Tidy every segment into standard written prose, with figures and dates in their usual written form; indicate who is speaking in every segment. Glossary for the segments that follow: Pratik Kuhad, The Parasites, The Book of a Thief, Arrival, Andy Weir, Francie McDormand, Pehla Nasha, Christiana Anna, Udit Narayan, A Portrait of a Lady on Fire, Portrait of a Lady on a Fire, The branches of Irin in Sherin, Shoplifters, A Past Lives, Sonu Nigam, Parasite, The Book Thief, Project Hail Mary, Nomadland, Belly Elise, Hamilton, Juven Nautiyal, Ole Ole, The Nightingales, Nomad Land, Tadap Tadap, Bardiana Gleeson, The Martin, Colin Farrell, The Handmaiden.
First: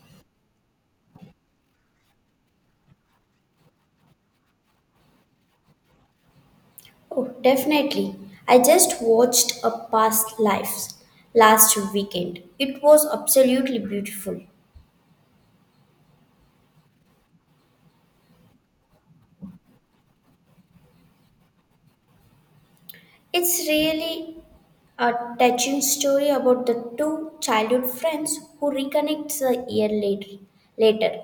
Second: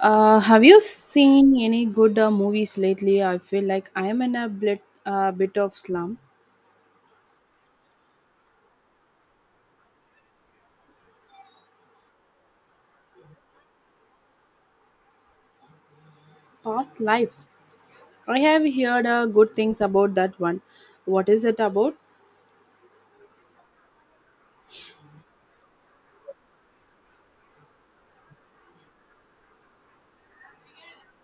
Speaker 1: Have you seen any good movies lately? I feel like I am in a bit, bit of slump.
Speaker 2: Oh, definitely. I just watched A Past Lives last weekend. It was absolutely beautiful.
Speaker 1: Past Life. I have heard good things about that one. What is it about?
Speaker 2: It's really a touching story about the two childhood friends who reconnect a year later.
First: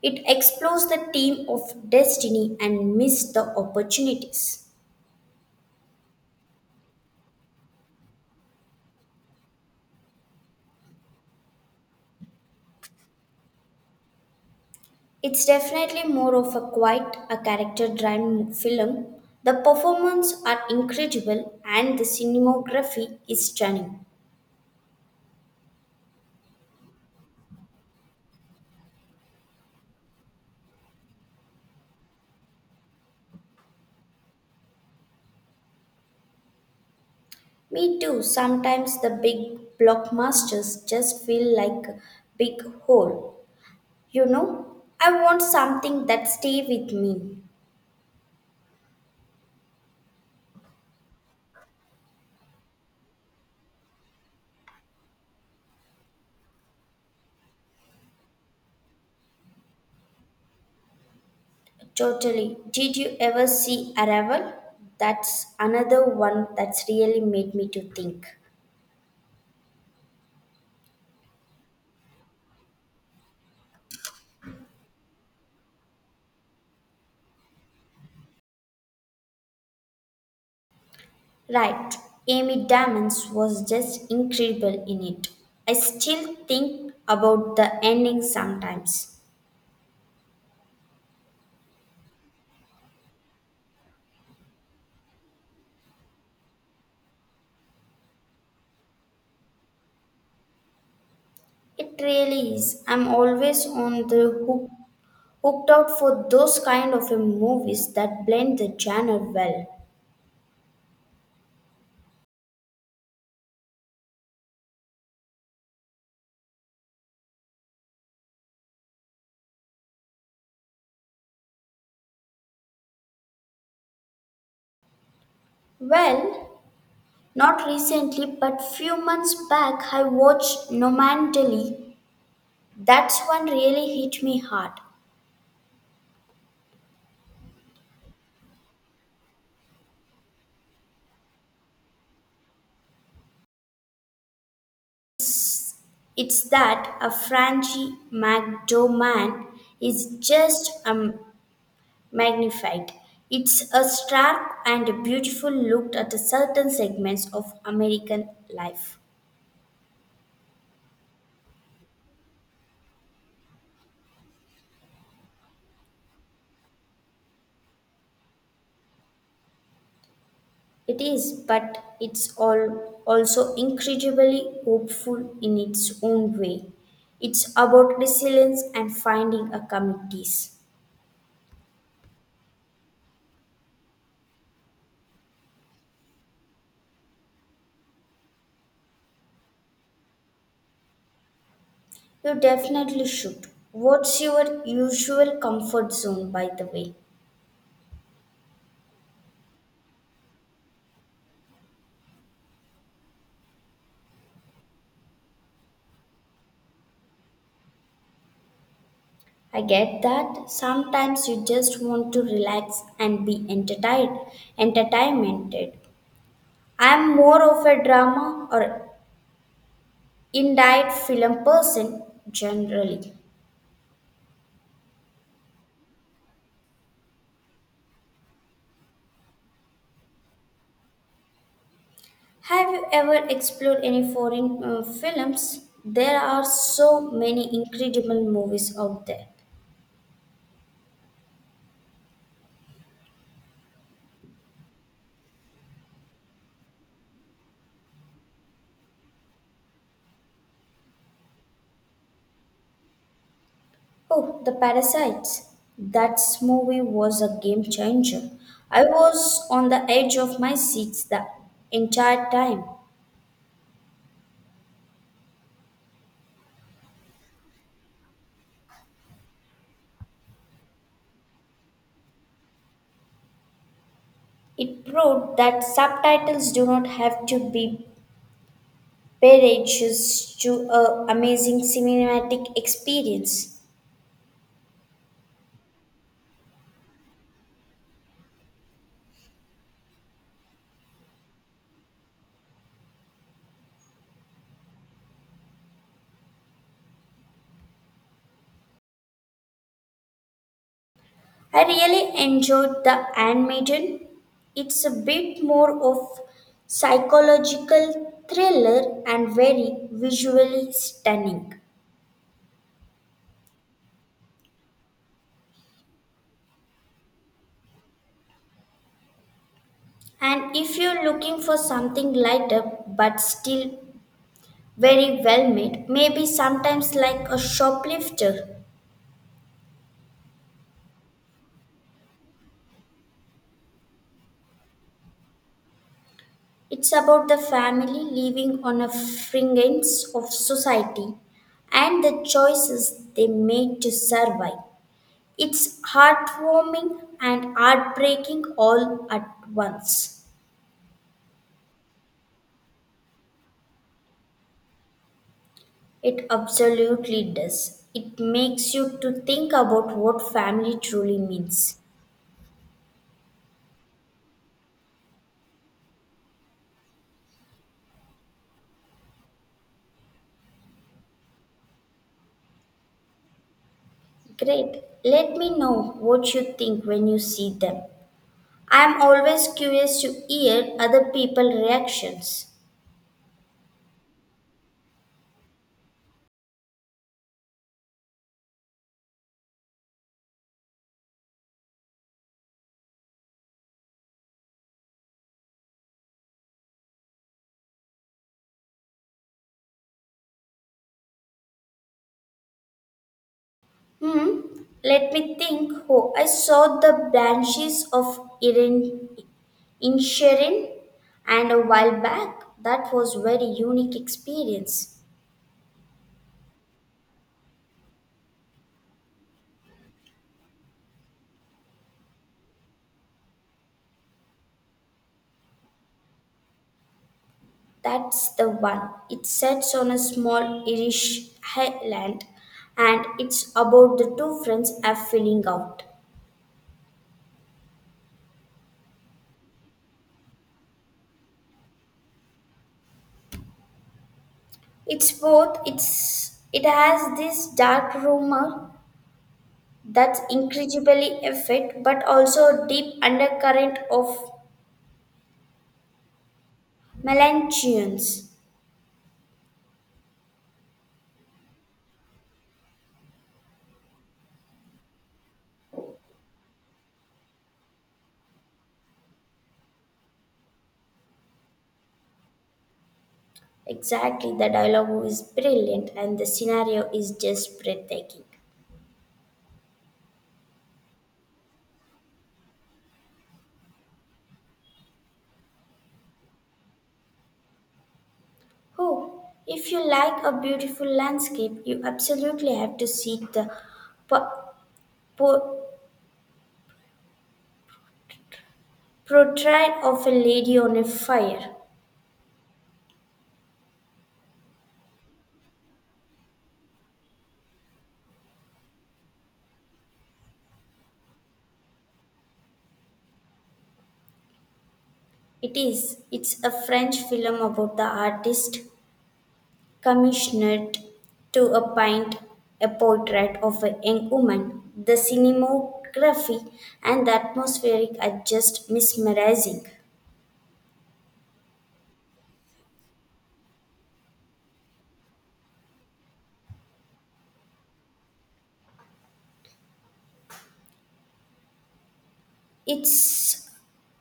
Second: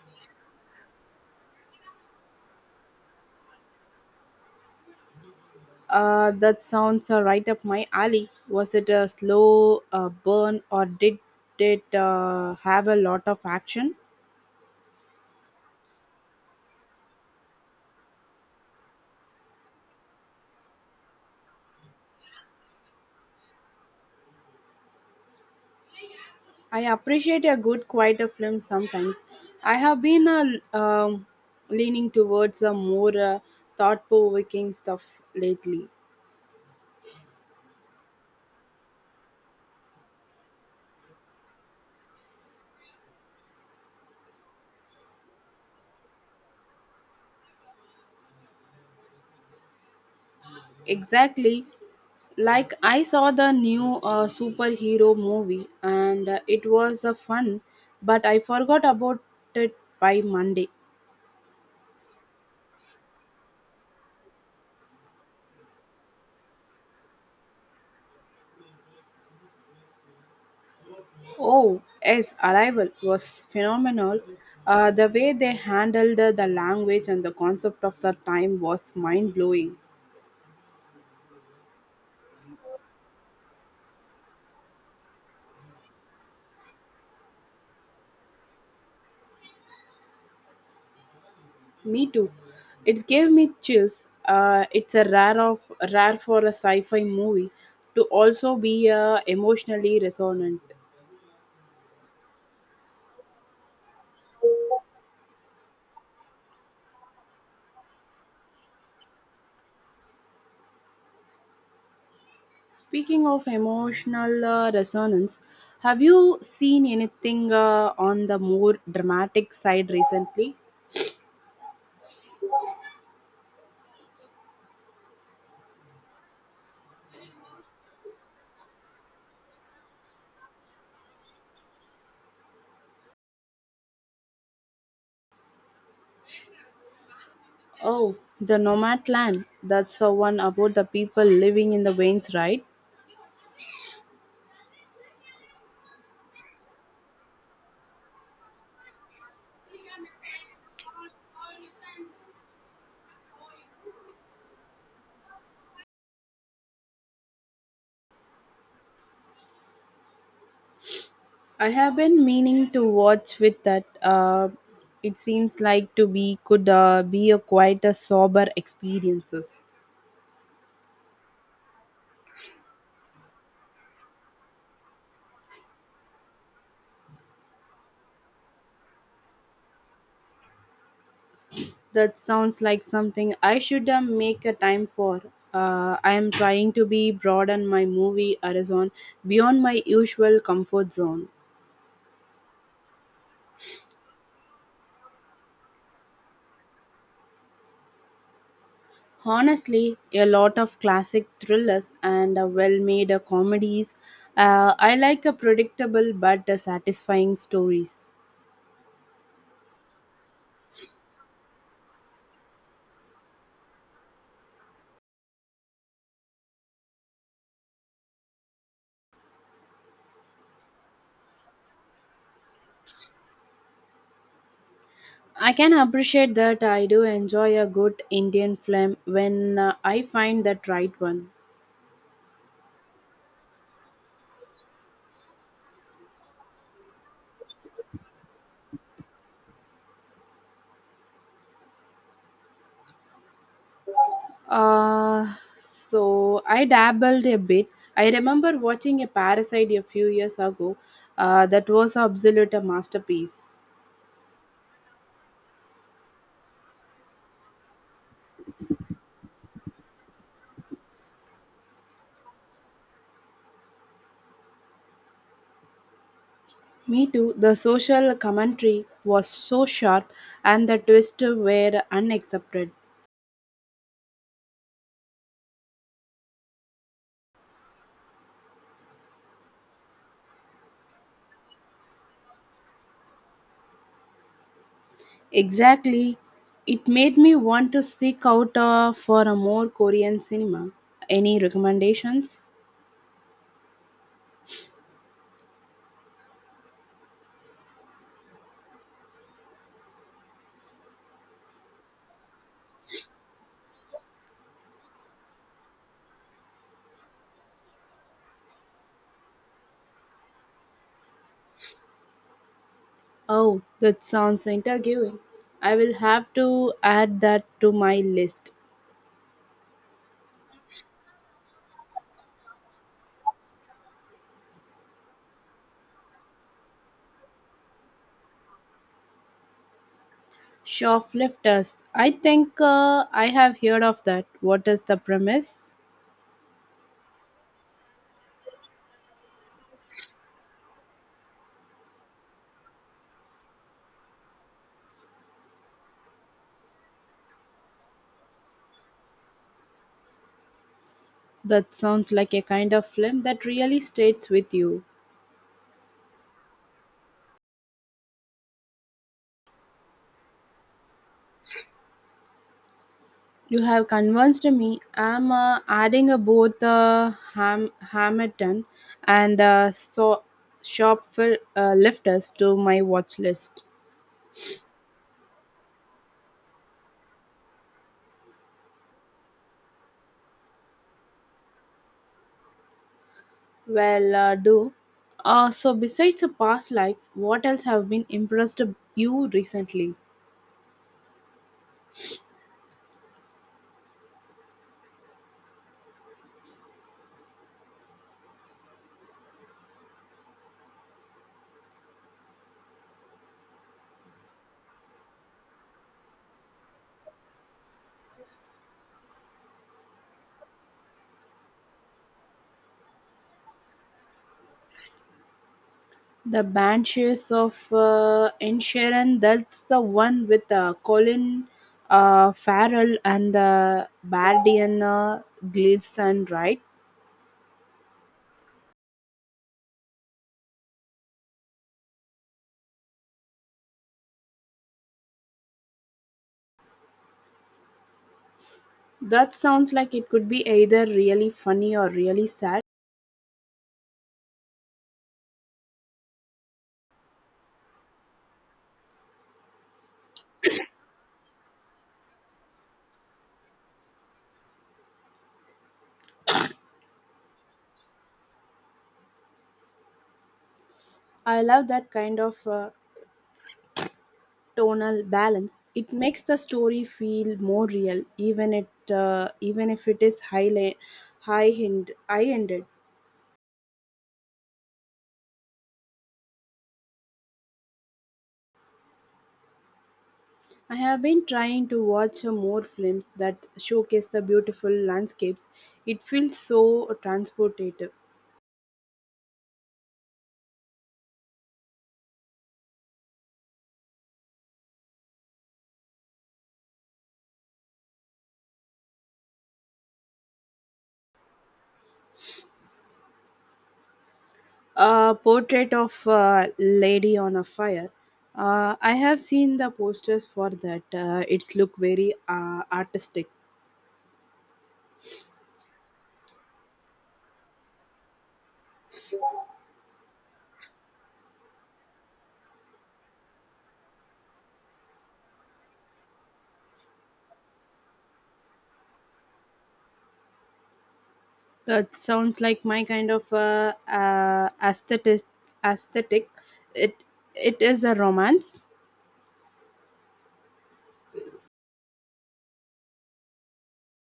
Speaker 2: It explores the theme of destiny and missed the opportunities.
Speaker 1: That sounds right up my alley. Was it a slow burn or did it have a lot of action?
Speaker 2: It's definitely more of a quite a character driven film. The performances are incredible and the cinematography is stunning.
Speaker 1: I appreciate a good, quieter film sometimes. I have been uh, um leaning towards a more thought provoking stuff lately.
Speaker 2: Me too. Sometimes the big blockbusters just feel like a big hole. You know, I want something that stay with me.
Speaker 1: Exactly. Like I saw the new superhero movie and it was fun, but I forgot about it by Monday.
Speaker 2: Totally. Did you ever see Arrival? That's another one that's really made me to think.
Speaker 1: Oh, yes, Arrival was phenomenal. The way they handled the language and the concept of the time was mind blowing.
Speaker 2: Right. Amy Diamonds was just incredible in it. I still think about the ending sometimes.
Speaker 1: Me too. It gave me chills. It's a rare of rare for a sci-fi movie to also be emotionally resonant.
Speaker 2: It really is. I'm always on the hooked out for those kind of a movies that blend the genre well.
Speaker 1: Speaking of emotional resonance, have you seen anything on the more dramatic side recently?
Speaker 2: Well, not recently, but few months back I watched Nomadland. That's one really hit me hard.
Speaker 1: Oh, the Nomad Land. That's the one about the people living in the veins, right?
Speaker 2: It's that a Francie McDormand is just magnified. It's a stark and beautiful look at the certain segments of American life.
Speaker 1: I have been meaning to watch with that. It seems like to be could be a quite a sober experiences.
Speaker 2: It is, but it's all also incredibly hopeful in its own way. It's about resilience and finding a committees.
Speaker 1: That sounds like something I should make a time for. I am trying to be broaden my movie horizon beyond my usual comfort zone.
Speaker 2: You definitely should. What's your usual comfort zone, by the way?
Speaker 1: Honestly, a lot of classic thrillers and well-made comedies. I like a predictable but satisfying stories.
Speaker 2: I get that sometimes you just want to relax and be entertained. Entertainmented. I'm more of a drama or indite film person generally.
Speaker 1: I can appreciate that I do enjoy a good Indian film when I find that right one.
Speaker 2: Have you ever explored any foreign films? There are so many incredible movies out there.
Speaker 1: So I dabbled a bit. I remember watching a Parasite a few years ago. That was absolute a masterpiece.
Speaker 2: Oh, The Parasites. That movie was a game changer. I was on the edge of my seats the entire time.
Speaker 1: Me too. The social commentary was so sharp, and the twists were unaccepted.
Speaker 2: It proved that subtitles do not have to be barriers to an amazing cinematic experience.
Speaker 1: Exactly, it made me want to seek out for a more Korean cinema. Any recommendations?
Speaker 2: I really enjoyed The Handmaiden. It's a bit more of psychological thriller and very visually stunning.
Speaker 1: Oh, that sounds intriguing. I will have to add that to my list.
Speaker 2: And if you're looking for something lighter but still very well made, maybe sometimes like a shoplifter.
Speaker 1: Shoplifters. I think I have heard of that. What is the premise?
Speaker 2: It's about the family living on a fringes of society and the choices they made to survive. It's heartwarming and heartbreaking all at once.
Speaker 1: That sounds like a kind of film that really stays with you.
Speaker 2: It absolutely does. It makes you to think about what family truly means.
Speaker 1: You have convinced me. I'm adding both Hamilton and lifters to my watch list.
Speaker 2: Great. Let me know what you think when you see them. I am always curious to hear other people's reactions.
Speaker 1: Well, do. So besides the past life, what else have been impressed you recently?
Speaker 2: Hmm. Let me think. Oh, I saw the branches of Irin in Sherin and a while back. That was very unique experience.
Speaker 1: The Banshees of Inisherin. That's the one with Colin Farrell and the Bardiana Gleeson, right?
Speaker 2: That's the one. It sets on a small Irish highland and it's about the two friends are filling out.
Speaker 1: That sounds like it could be either really funny or really sad.
Speaker 2: It's both it has this dark rumor that's incredibly effect but also a deep undercurrent of melancholians.
Speaker 1: I love that kind of tonal balance. It makes the story feel more real, even it even if it is high ended.
Speaker 2: Exactly, the dialogue is brilliant and the scenario is just breathtaking.
Speaker 1: I have been trying to watch more films that showcase the beautiful landscapes. It feels so transportative.
Speaker 2: Oh, if you like a beautiful landscape, you absolutely have to see the Po- Portrait of a Lady on a Fire.
Speaker 1: A portrait of a lady on a fire. I have seen the posters for that. It's look very artistic.
Speaker 2: It is. It's a French film about the artist commissioned to a paint a portrait of a young woman. The cinematography and the atmospheric are just mesmerizing.
Speaker 1: That sounds like my kind of aesthetic. Aesthetic. It it is a romance.
Speaker 2: It's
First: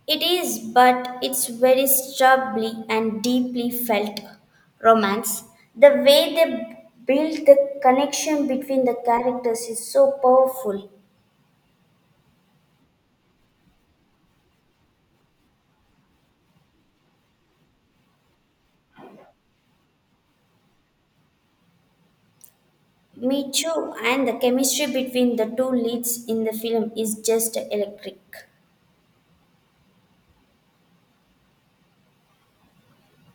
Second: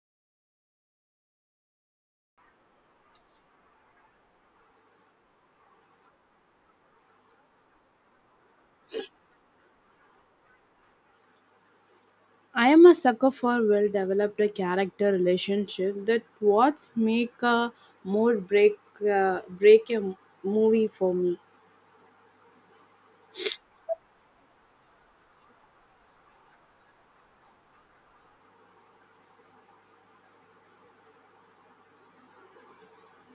Speaker 2: it is, but it's very strongly and deeply felt romance. The way they build the connection between the characters is so powerful.
Speaker 1: I am a sucker for well developed character relationship that what's make a mood break break a m- movie for me.
Speaker 2: Me too, and the chemistry between the two leads in the film is just electric.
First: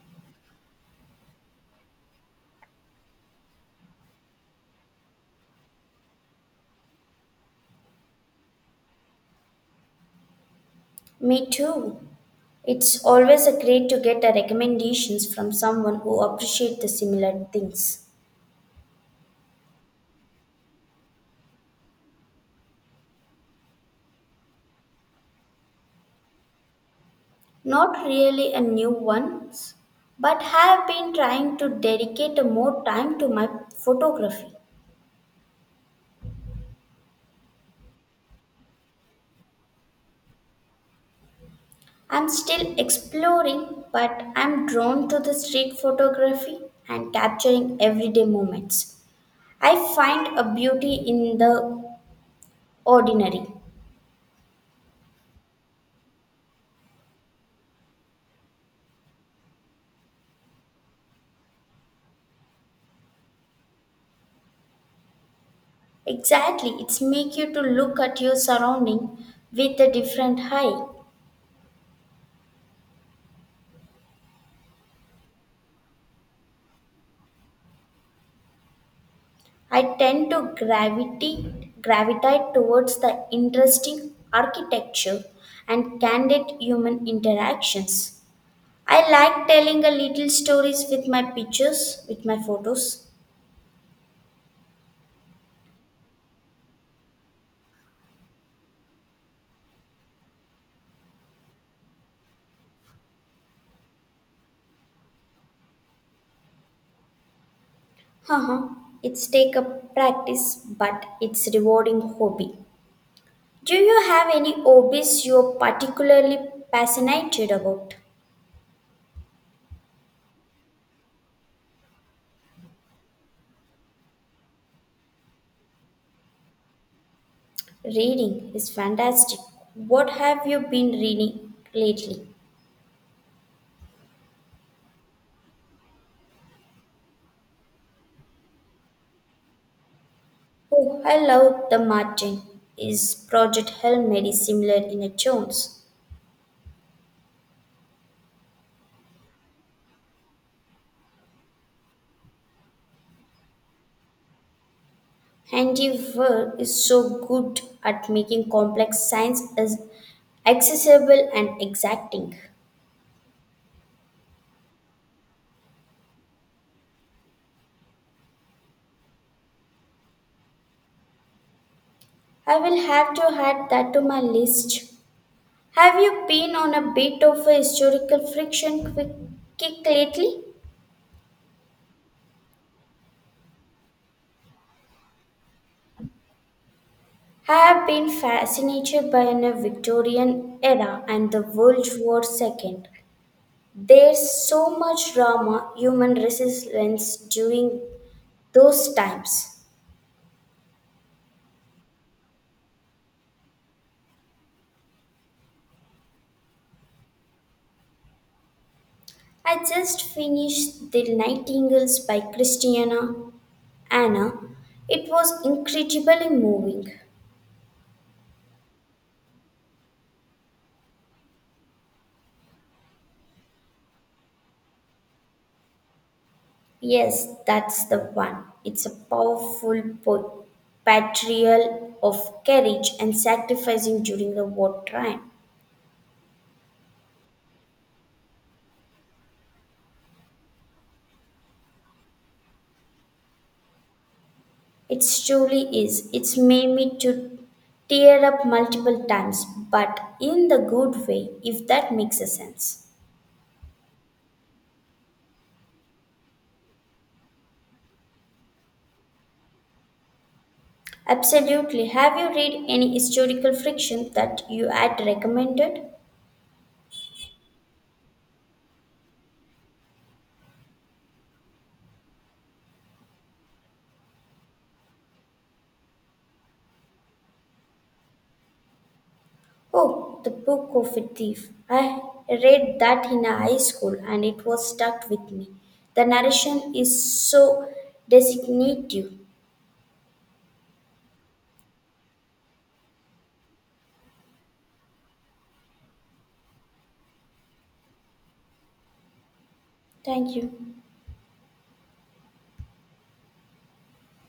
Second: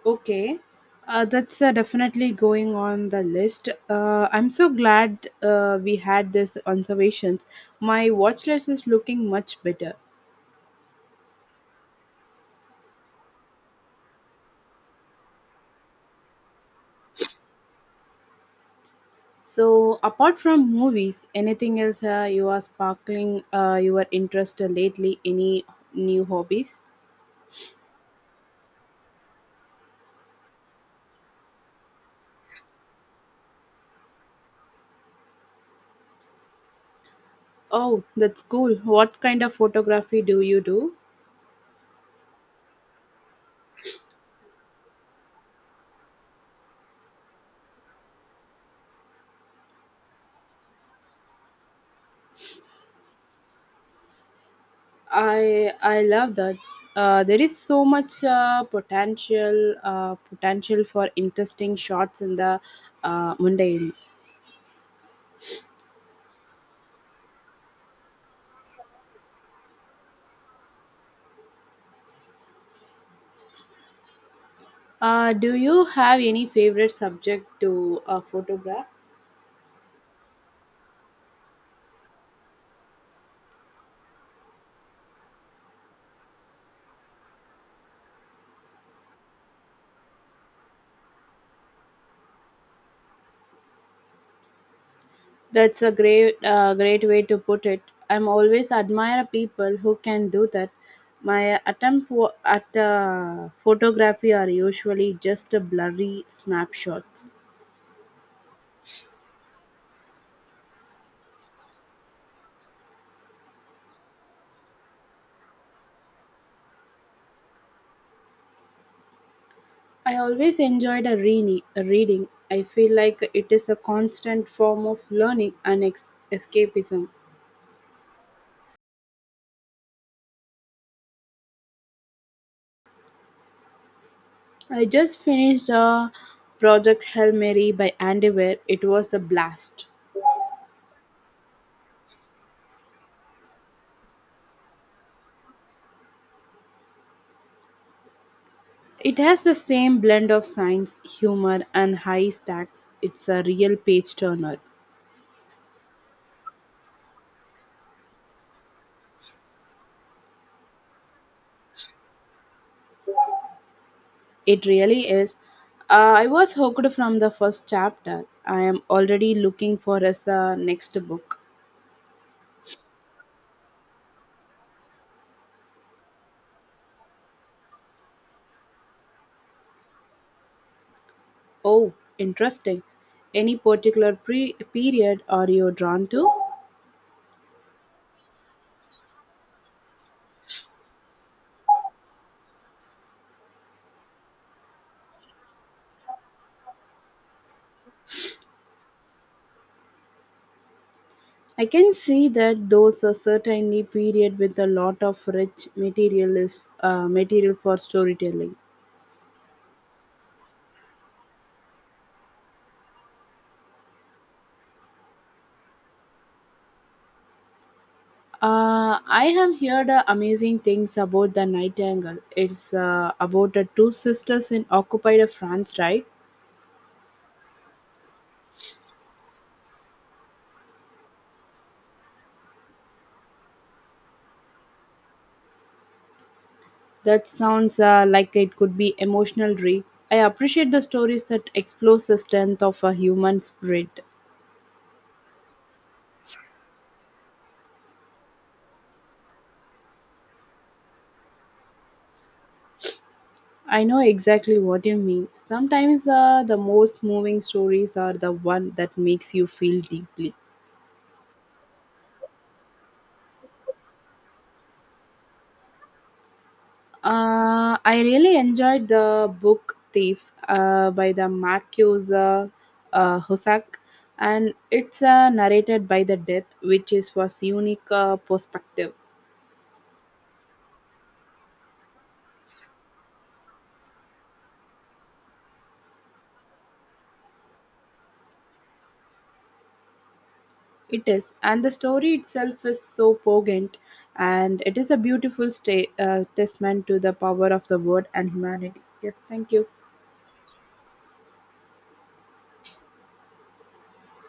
Speaker 1: Okay, that's definitely going on the list. I'm so glad we had this observations. My watch list is looking much better.
Speaker 2: Me too. It's always a great to get a recommendations from someone who appreciate the similar things.
Speaker 1: So apart from movies, anything else you are sparkling your interest lately? Any new hobbies?
Speaker 2: Not really a new one, but have been trying to dedicate more time to my photography.
Speaker 1: Oh, that's cool. What kind of photography do you do?
Speaker 2: I'm still exploring, but I'm drawn to the street photography and capturing everyday moments. I find a beauty in the ordinary.
Speaker 1: I love that. There is so much potential for interesting shots in the mundane.
Speaker 2: Exactly, it's make you to look at your surrounding with a different eye.
Speaker 1: Do you have any favorite subject to photograph?
Speaker 2: I tend to gravity gravitate towards the interesting architecture and candid human interactions. I like telling a little stories with my photos.
Speaker 1: That's a great way to put it. I'm always admire people who can do that. My attempt wo- at photography are usually just a blurry snapshots.
Speaker 2: Haha, it's take a practice, but it's rewarding hobby. Do you have any hobbies you're particularly passionate about?
Speaker 1: I always enjoyed a reading. A reading. I feel like it is a constant form of learning and escapism.
Speaker 2: Reading is fantastic. What have you been reading lately?
Speaker 1: I just finished Project Hail Mary by Andy Weir. It was a blast.
Speaker 2: Oh, I love The Martin. Is Project Hail Mary similar in its tones?
Speaker 1: It has the same blend of science, humor, and high stakes. It's a real page turner.
Speaker 2: Andy Weir is so good at making complex science as accessible and exacting.
Speaker 1: It really is. I was hooked from the first chapter. I am already looking for his next book.
Speaker 2: I will have to add that to my list. Have you been on a bit of a historical friction quick kick lately?
Speaker 1: Oh, interesting. Any particular period are you drawn to?
Speaker 2: I have been fascinated by the Victorian era and the World War II. There's so much drama, human resistance during those times.
Speaker 1: I can see that those are certainly period with a lot of rich material for storytelling.
Speaker 2: I just finished The Nightingales by Christiana Anna. It was incredibly moving.
Speaker 1: I have heard amazing things about the Nightingale. It's about the two sisters in occupied France, right?
Speaker 2: Yes, that's the one. It's a powerful portrayal of courage and sacrificing during the wartime.
Speaker 1: That sounds like it could be emotional read. I appreciate the stories that explore the strength of a human spirit.
Speaker 2: It truly is. It's made me to tear up multiple times, but in the good way, if that makes a sense.
Speaker 1: I know exactly what you mean. Sometimes the most moving stories are the one that makes you feel deeply.
Speaker 2: Absolutely. Have you read any historical fiction that you had recommended?
Speaker 1: I really enjoyed the book Thief by the Marcus Husak, and it's narrated by the death, which is was unique perspective.
Speaker 2: Oh, The Book of a Thief. I read that in high school and it was stuck with me. The narration is so designative.
Speaker 1: It is, and the story itself is so poignant, and it is a beautiful testament to the power of the word and humanity. Yeah, thank you.
Speaker 2: Thank you.